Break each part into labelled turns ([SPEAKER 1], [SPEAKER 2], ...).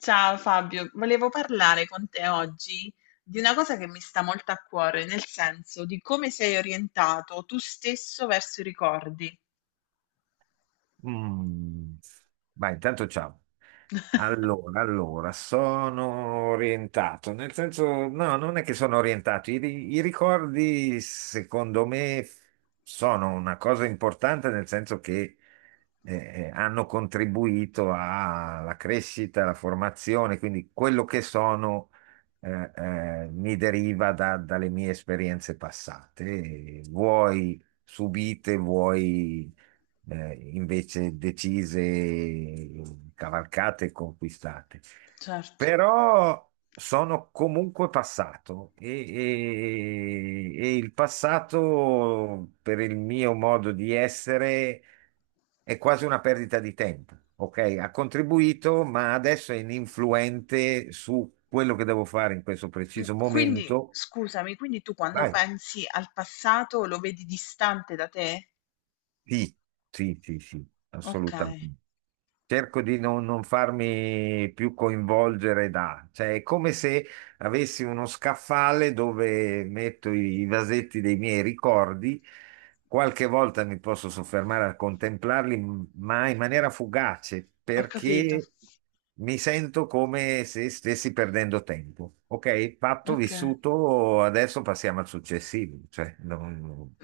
[SPEAKER 1] Ciao Fabio, volevo parlare con te oggi di una cosa che mi sta molto a cuore, nel senso di come sei orientato tu stesso verso i ricordi.
[SPEAKER 2] Mm. Vai, intanto ciao. Allora, sono orientato, nel senso, no, non è che sono orientato, i ricordi secondo me sono una cosa importante nel senso che hanno contribuito alla crescita, alla formazione, quindi quello che sono mi deriva dalle mie esperienze passate, vuoi subite, vuoi invece decise, cavalcate e conquistate.
[SPEAKER 1] Certo.
[SPEAKER 2] Però sono comunque passato e il passato, per il mio modo di essere, è quasi una perdita di tempo. Ok, ha contribuito, ma adesso è ininfluente su quello che devo fare in questo
[SPEAKER 1] Mm,
[SPEAKER 2] preciso
[SPEAKER 1] quindi,
[SPEAKER 2] momento.
[SPEAKER 1] scusami, quindi tu quando
[SPEAKER 2] Vai.
[SPEAKER 1] pensi al passato lo vedi distante da te?
[SPEAKER 2] Sì, sì, sì, sì,
[SPEAKER 1] Ok,
[SPEAKER 2] assolutamente. Cerco di non farmi più coinvolgere da, cioè è come se avessi uno scaffale dove metto i vasetti dei miei ricordi, qualche volta mi posso soffermare a contemplarli, ma in maniera fugace,
[SPEAKER 1] ho capito.
[SPEAKER 2] perché mi sento come se stessi perdendo tempo. Ok, fatto,
[SPEAKER 1] Ok.
[SPEAKER 2] vissuto, adesso passiamo al successivo, cioè non,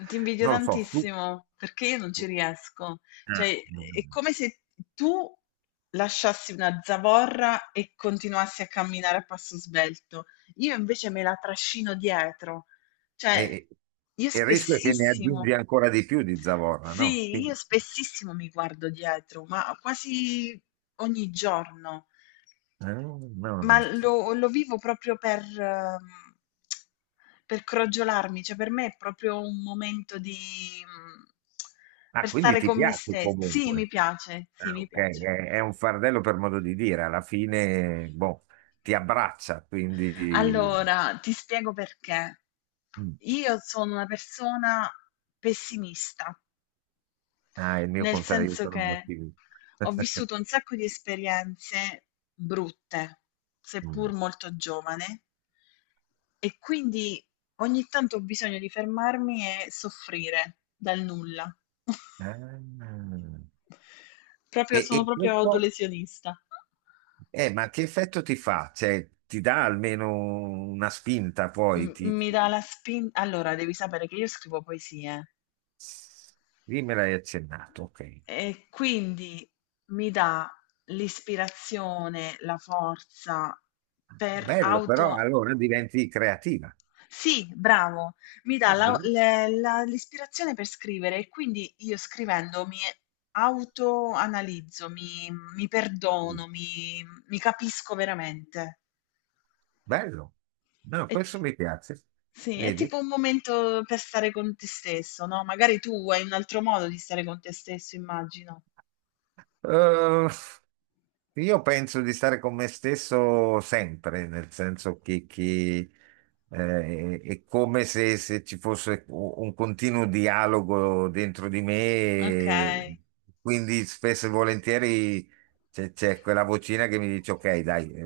[SPEAKER 1] Ti invidio
[SPEAKER 2] non lo so, tu.
[SPEAKER 1] tantissimo perché io non ci riesco.
[SPEAKER 2] Ah.
[SPEAKER 1] Cioè,
[SPEAKER 2] No, no,
[SPEAKER 1] è
[SPEAKER 2] no.
[SPEAKER 1] come se tu lasciassi una zavorra e continuassi a camminare a passo svelto. Io invece me la trascino dietro.
[SPEAKER 2] E,
[SPEAKER 1] Cioè, io
[SPEAKER 2] e il rischio è che ne
[SPEAKER 1] spessissimo,
[SPEAKER 2] aggiungi ancora di più di zavorra, no?
[SPEAKER 1] sì,
[SPEAKER 2] Quindi-
[SPEAKER 1] io spessissimo mi guardo dietro, ma quasi ogni giorno.
[SPEAKER 2] no,
[SPEAKER 1] Ma
[SPEAKER 2] no.
[SPEAKER 1] lo vivo proprio per per crogiolarmi, cioè per me è proprio un momento di
[SPEAKER 2] Ah,
[SPEAKER 1] per
[SPEAKER 2] quindi
[SPEAKER 1] stare
[SPEAKER 2] ti
[SPEAKER 1] con me
[SPEAKER 2] piace
[SPEAKER 1] stes sì, mi
[SPEAKER 2] comunque.
[SPEAKER 1] piace, sì,
[SPEAKER 2] Ah,
[SPEAKER 1] mi
[SPEAKER 2] ok,
[SPEAKER 1] piace.
[SPEAKER 2] è un fardello per modo di dire, alla fine, boh, ti abbraccia, quindi.
[SPEAKER 1] Allora, ti spiego perché.
[SPEAKER 2] Mm.
[SPEAKER 1] Io sono una persona pessimista,
[SPEAKER 2] Ah, è il mio
[SPEAKER 1] nel
[SPEAKER 2] contrario, io
[SPEAKER 1] senso
[SPEAKER 2] sono un
[SPEAKER 1] che
[SPEAKER 2] ottimista.
[SPEAKER 1] ho vissuto un sacco di esperienze brutte,
[SPEAKER 2] Mm.
[SPEAKER 1] seppur molto giovane. E quindi ogni tanto ho bisogno di fermarmi e soffrire dal nulla.
[SPEAKER 2] Ah. E,
[SPEAKER 1] Proprio,
[SPEAKER 2] e
[SPEAKER 1] sono proprio
[SPEAKER 2] questo,
[SPEAKER 1] autolesionista.
[SPEAKER 2] ma che effetto ti fa? Cioè, ti dà almeno una spinta poi? Ti.
[SPEAKER 1] Mi dà la spinta. Allora, devi sapere che io scrivo poesie
[SPEAKER 2] Sì, me l'hai accennato, ok.
[SPEAKER 1] e quindi mi dà l'ispirazione, la forza per
[SPEAKER 2] Bello, però
[SPEAKER 1] auto
[SPEAKER 2] allora diventi creativa.
[SPEAKER 1] Sì, bravo, mi dà
[SPEAKER 2] Ah, bellissimo.
[SPEAKER 1] l'ispirazione per scrivere e quindi io scrivendo mi autoanalizzo, mi perdono, mi capisco veramente.
[SPEAKER 2] Bello. No,
[SPEAKER 1] È,
[SPEAKER 2] questo
[SPEAKER 1] t-
[SPEAKER 2] mi piace.
[SPEAKER 1] sì, è
[SPEAKER 2] Vedi?
[SPEAKER 1] tipo un momento per stare con te stesso, no? Magari tu hai un altro modo di stare con te stesso, immagino.
[SPEAKER 2] Eh, Io penso di stare con me stesso sempre, nel senso che, è come se ci fosse un continuo dialogo dentro di
[SPEAKER 1] Ok.
[SPEAKER 2] me, quindi spesso e volentieri c'è quella vocina che mi dice: Ok, dai,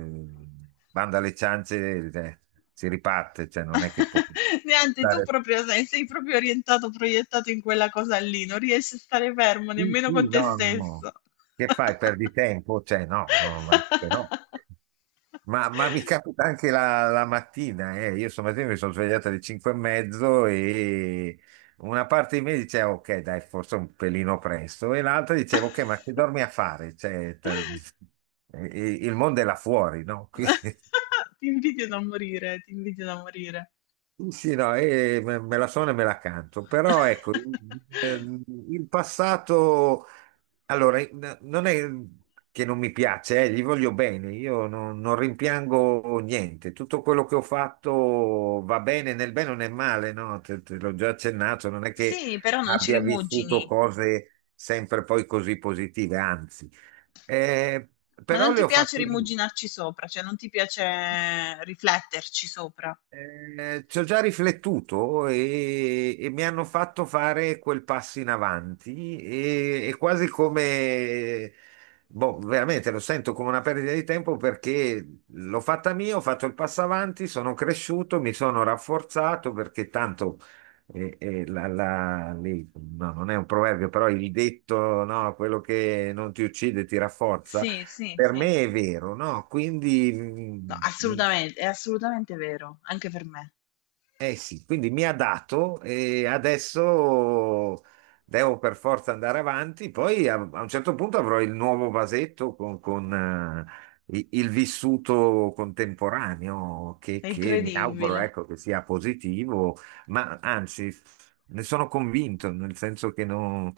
[SPEAKER 2] banda alle ciance, si riparte, cioè non è che può
[SPEAKER 1] Niente, tu
[SPEAKER 2] stare.
[SPEAKER 1] proprio sei proprio orientato, proiettato in quella cosa lì, non riesci a stare fermo
[SPEAKER 2] Sì,
[SPEAKER 1] nemmeno con
[SPEAKER 2] sì,
[SPEAKER 1] te
[SPEAKER 2] no, no.
[SPEAKER 1] stesso.
[SPEAKER 2] Che fai? Perdi tempo? Cioè, no, no, ma che no. Ma, mi capita anche la mattina, eh. Io stamattina mi sono svegliato alle 5 e mezzo e una parte di me diceva, ok, dai, forse un pelino presto, e l'altra diceva, ok, ma che dormi a fare? Cioè, il mondo è là fuori, no? Qui-
[SPEAKER 1] Ti invidio da morire, ti invidio da morire.
[SPEAKER 2] Sì, no, me la sono e me la canto, però ecco, ehm, il passato, allora, non è che non mi piace, gli voglio bene, io non rimpiango niente, tutto quello che ho fatto va bene, nel bene o nel male, no? Te, l'ho già accennato, non è che
[SPEAKER 1] Sì, però non ci
[SPEAKER 2] abbia vissuto
[SPEAKER 1] rimugini,
[SPEAKER 2] cose sempre poi così positive, anzi, Eh,
[SPEAKER 1] ma
[SPEAKER 2] però
[SPEAKER 1] non ti
[SPEAKER 2] le ho
[SPEAKER 1] piace
[SPEAKER 2] fatte mie.
[SPEAKER 1] rimuginarci sopra, cioè non ti piace rifletterci sopra.
[SPEAKER 2] Ci ho già riflettuto e mi hanno fatto fare quel passo in avanti e, è quasi come, boh, veramente lo sento come una perdita di tempo perché l'ho fatta mia, ho fatto il passo avanti, sono cresciuto, mi sono rafforzato perché tanto eh, eh, la- la- lì- no, non è un proverbio, però il detto, no, quello che non ti uccide ti rafforza.
[SPEAKER 1] Sì, sì,
[SPEAKER 2] Per
[SPEAKER 1] sì.
[SPEAKER 2] me è vero, no? Quindi
[SPEAKER 1] No,
[SPEAKER 2] mh,
[SPEAKER 1] assolutamente, è assolutamente vero, anche per me.
[SPEAKER 2] eh sì, quindi mi ha dato e adesso devo per forza andare avanti. Poi a un certo punto avrò il nuovo vasetto con, il vissuto contemporaneo che,
[SPEAKER 1] È
[SPEAKER 2] che mi auguro,
[SPEAKER 1] incredibile.
[SPEAKER 2] ecco, che sia positivo, ma anzi, ne sono convinto, nel senso che non,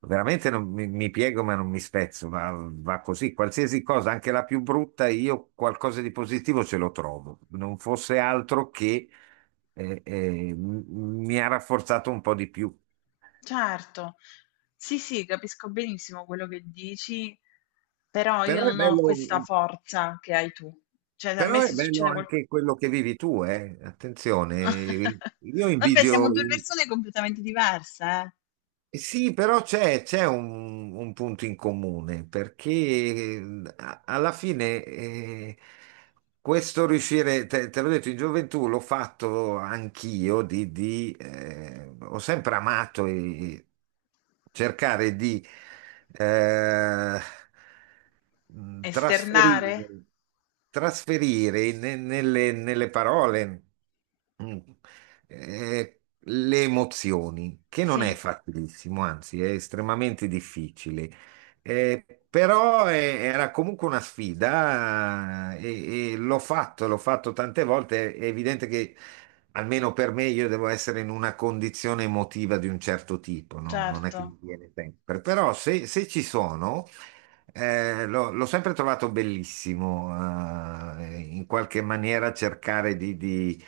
[SPEAKER 2] veramente non mi piego, ma non mi spezzo, va, va così. Qualsiasi cosa, anche la più brutta, io qualcosa di positivo ce lo trovo. Non fosse altro che e- e m- mi ha rafforzato un po' di più.
[SPEAKER 1] Certo. Sì, sì, capisco benissimo quello che dici, però io
[SPEAKER 2] Però è
[SPEAKER 1] non ho
[SPEAKER 2] bello,
[SPEAKER 1] questa forza che hai tu. Cioè, se a me
[SPEAKER 2] però è
[SPEAKER 1] se
[SPEAKER 2] bello
[SPEAKER 1] succede qualcosa...
[SPEAKER 2] anche quello che vivi tu, eh. Attenzione, io
[SPEAKER 1] Vabbè, siamo
[SPEAKER 2] invidio,
[SPEAKER 1] due
[SPEAKER 2] in-
[SPEAKER 1] persone completamente diverse, eh?
[SPEAKER 2] Eh sì, però c'è un punto in comune, perché alla fine questo riuscire, te, l'ho detto, in gioventù l'ho fatto anch'io, di, ho sempre amato e cercare di. eh, mh,
[SPEAKER 1] Esternare?
[SPEAKER 2] trasferire, trasferire nelle parole mh, eh, le emozioni, che non è
[SPEAKER 1] Sì,
[SPEAKER 2] facilissimo, anzi è estremamente difficile. Però era comunque una sfida e l'ho fatto tante volte. È evidente che almeno per me io devo essere in una condizione emotiva di un certo tipo, non è che
[SPEAKER 1] certo.
[SPEAKER 2] mi viene sempre. Però se ci sono, l'ho sempre trovato bellissimo, in qualche maniera cercare di, di,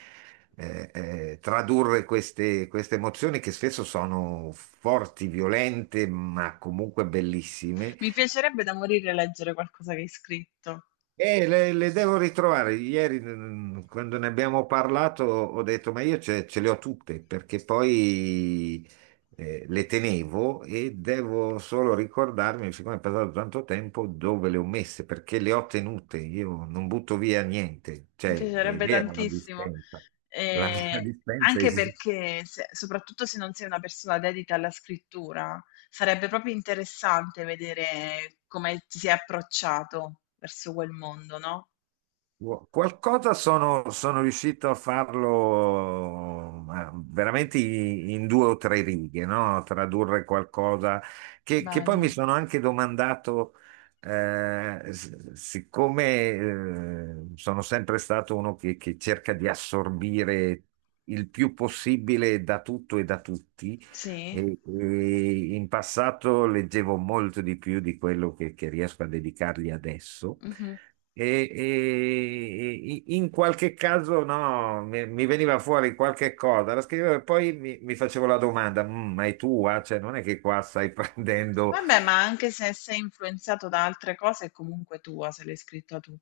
[SPEAKER 2] eh, eh, tradurre queste emozioni che spesso sono forti, violente, ma comunque bellissime,
[SPEAKER 1] Mi piacerebbe da morire leggere qualcosa che hai scritto.
[SPEAKER 2] Le devo ritrovare. Ieri, quando ne abbiamo parlato, ho detto, ma io ce le ho tutte, perché poi le tenevo e devo solo ricordarmi, siccome è passato tanto tempo, dove le ho messe, perché le ho tenute. Io non butto via niente.
[SPEAKER 1] Mi
[SPEAKER 2] Cioè, è
[SPEAKER 1] piacerebbe
[SPEAKER 2] vero la
[SPEAKER 1] tantissimo,
[SPEAKER 2] dispensa. La mia
[SPEAKER 1] ehm,
[SPEAKER 2] dispensa
[SPEAKER 1] anche
[SPEAKER 2] esiste.
[SPEAKER 1] perché se soprattutto se non sei una persona dedita alla scrittura, sarebbe proprio interessante vedere come ti sei approcciato verso quel mondo, no.
[SPEAKER 2] Wow. Qualcosa sono riuscito a farlo ma veramente in due o tre righe, no? Tradurre qualcosa che poi mi
[SPEAKER 1] Bello.
[SPEAKER 2] sono anche domandato, siccome sono sempre stato uno che cerca di assorbire il più possibile da tutto e da tutti,
[SPEAKER 1] Sì?
[SPEAKER 2] e in passato leggevo molto di più di quello che riesco a dedicargli adesso.
[SPEAKER 1] Mh-mh.
[SPEAKER 2] E in qualche caso no, mi veniva fuori qualche cosa, la scrivevo e poi mi facevo la domanda: ma è tua? Cioè, non è che qua stai prendendo.
[SPEAKER 1] Vabbè, ma anche se sei influenzato da altre cose è comunque tua, se l'hai scritta tu.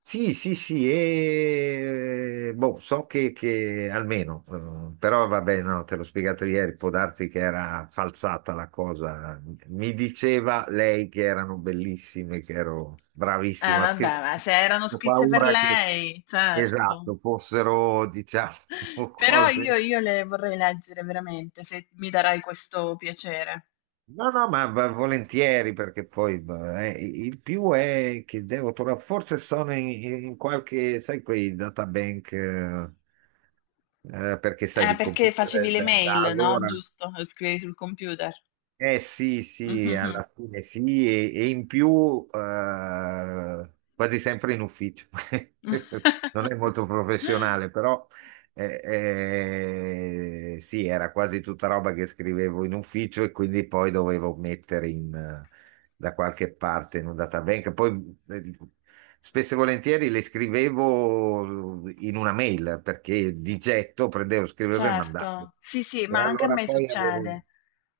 [SPEAKER 2] Sì, sì, sì, e boh, so che almeno, però vabbè, no, te l'ho spiegato ieri, può darsi che era falsata la cosa. Mi diceva lei che erano bellissime, che ero
[SPEAKER 1] Eh
[SPEAKER 2] bravissimo a
[SPEAKER 1] vabbè,
[SPEAKER 2] scrivere.
[SPEAKER 1] ma se erano
[SPEAKER 2] Ho
[SPEAKER 1] scritte per
[SPEAKER 2] paura che,
[SPEAKER 1] lei, certo.
[SPEAKER 2] esatto, fossero, diciamo,
[SPEAKER 1] Però
[SPEAKER 2] cose.
[SPEAKER 1] io le vorrei leggere veramente, se mi darai questo piacere.
[SPEAKER 2] No, no, ma volentieri perché poi beh, il più è che devo trovare, forse sono in qualche, sai, quei databank, perché sai, di
[SPEAKER 1] Perché
[SPEAKER 2] computer
[SPEAKER 1] facevi le
[SPEAKER 2] da
[SPEAKER 1] mail, no?
[SPEAKER 2] allora.
[SPEAKER 1] Giusto? Le scrivevi sul computer.
[SPEAKER 2] Eh sì, sì,
[SPEAKER 1] Mhm.
[SPEAKER 2] alla fine sì, e in più quasi sempre in ufficio. Non è molto professionale, però eh, eh, sì, era quasi tutta roba che scrivevo in ufficio e quindi poi dovevo mettere in, da qualche parte in un databank. Poi spesso e volentieri le scrivevo in una mail perché di getto prendevo, scrivevo e mandavo.
[SPEAKER 1] Certo, sì, sì,
[SPEAKER 2] E
[SPEAKER 1] ma anche a
[SPEAKER 2] allora
[SPEAKER 1] me
[SPEAKER 2] poi avevo,
[SPEAKER 1] succede.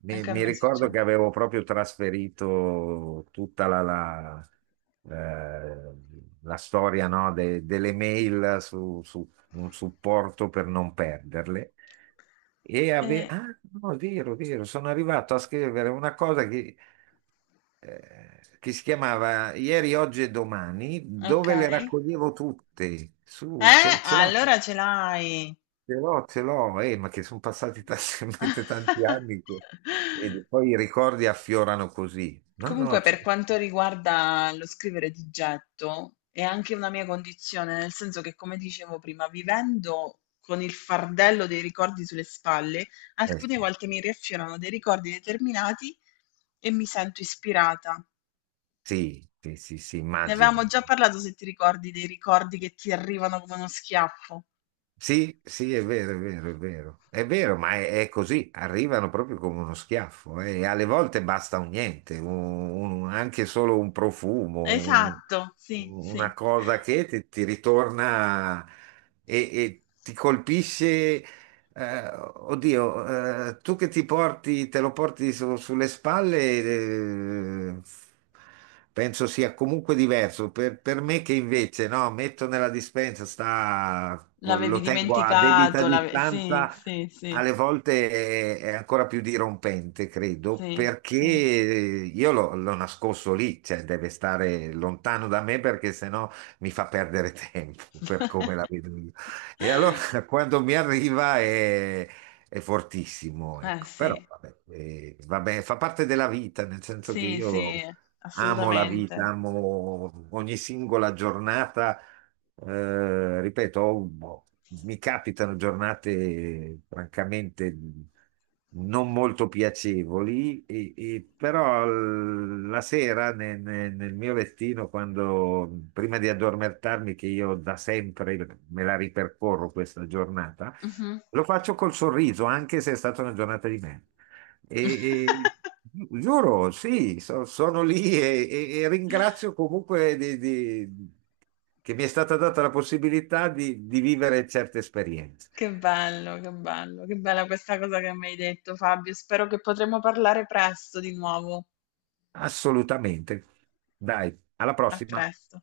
[SPEAKER 2] mi,
[SPEAKER 1] Anche a
[SPEAKER 2] mi
[SPEAKER 1] me
[SPEAKER 2] ricordo
[SPEAKER 1] succede.
[SPEAKER 2] che avevo proprio trasferito tutta eh, la storia, no, delle mail su un supporto per non perderle. E
[SPEAKER 1] Eh,
[SPEAKER 2] ah, no, è vero, sono arrivato a scrivere una cosa che si chiamava Ieri, Oggi e Domani,
[SPEAKER 1] ok.
[SPEAKER 2] dove le raccoglievo tutte. Su, ce l'ho,
[SPEAKER 1] Allora ce l'hai.
[SPEAKER 2] ce l'ho, ce l'ho, ma che sono passati talmente tanti anni che vedi, poi i ricordi affiorano così. No, no,
[SPEAKER 1] Comunque, per
[SPEAKER 2] certo.
[SPEAKER 1] quanto riguarda lo scrivere di getto, è anche una mia condizione, nel senso che, come dicevo prima, vivendo con il fardello dei ricordi sulle spalle, alcune
[SPEAKER 2] Sì,
[SPEAKER 1] volte mi riaffiorano dei ricordi determinati e mi sento ispirata.
[SPEAKER 2] sì, sì, sì, sì,
[SPEAKER 1] Ne avevamo
[SPEAKER 2] immagino.
[SPEAKER 1] già parlato, se ti ricordi, dei ricordi che ti arrivano come uno schiaffo.
[SPEAKER 2] Sì, sì, è vero, è vero, è vero. È vero, ma è così, arrivano proprio come uno schiaffo e alle volte basta un niente, anche solo un profumo,
[SPEAKER 1] Esatto, sì, sì.
[SPEAKER 2] una cosa che ti ritorna e ti colpisce oddio, tu che ti porti, te lo porti sulle spalle, penso sia comunque diverso. Per, me che invece, no, metto nella dispensa, sta, lo tengo a debita
[SPEAKER 1] Sì,
[SPEAKER 2] distanza,
[SPEAKER 1] sì, sì,
[SPEAKER 2] alle volte è ancora più dirompente, credo,
[SPEAKER 1] sì,
[SPEAKER 2] perché
[SPEAKER 1] sì.
[SPEAKER 2] io l'ho nascosto lì, cioè deve stare lontano da me perché sennò mi fa perdere tempo per come la vedo io. E allora cioè, quando mi arriva è fortissimo,
[SPEAKER 1] Eh
[SPEAKER 2] ecco. Però
[SPEAKER 1] sì,
[SPEAKER 2] vabbè, vabbè, fa parte della vita, nel senso che
[SPEAKER 1] sì, sì,
[SPEAKER 2] io amo la vita,
[SPEAKER 1] assolutamente.
[SPEAKER 2] amo ogni singola giornata. Ripeto, mi capitano giornate francamente non molto piacevoli, e però la sera nel mio lettino, quando, prima di addormentarmi, che io da sempre me la ripercorro questa giornata,
[SPEAKER 1] Mhm.
[SPEAKER 2] lo faccio col sorriso, anche se è stata una giornata di merda. E, e- Giuro, sì, sono lì e ringrazio comunque che mi è stata data la possibilità di vivere certe esperienze.
[SPEAKER 1] Che bello, che bello, che bella questa cosa che mi hai detto, Fabio. Spero che potremo parlare presto di nuovo.
[SPEAKER 2] Assolutamente. Dai, alla
[SPEAKER 1] A
[SPEAKER 2] prossima.
[SPEAKER 1] presto.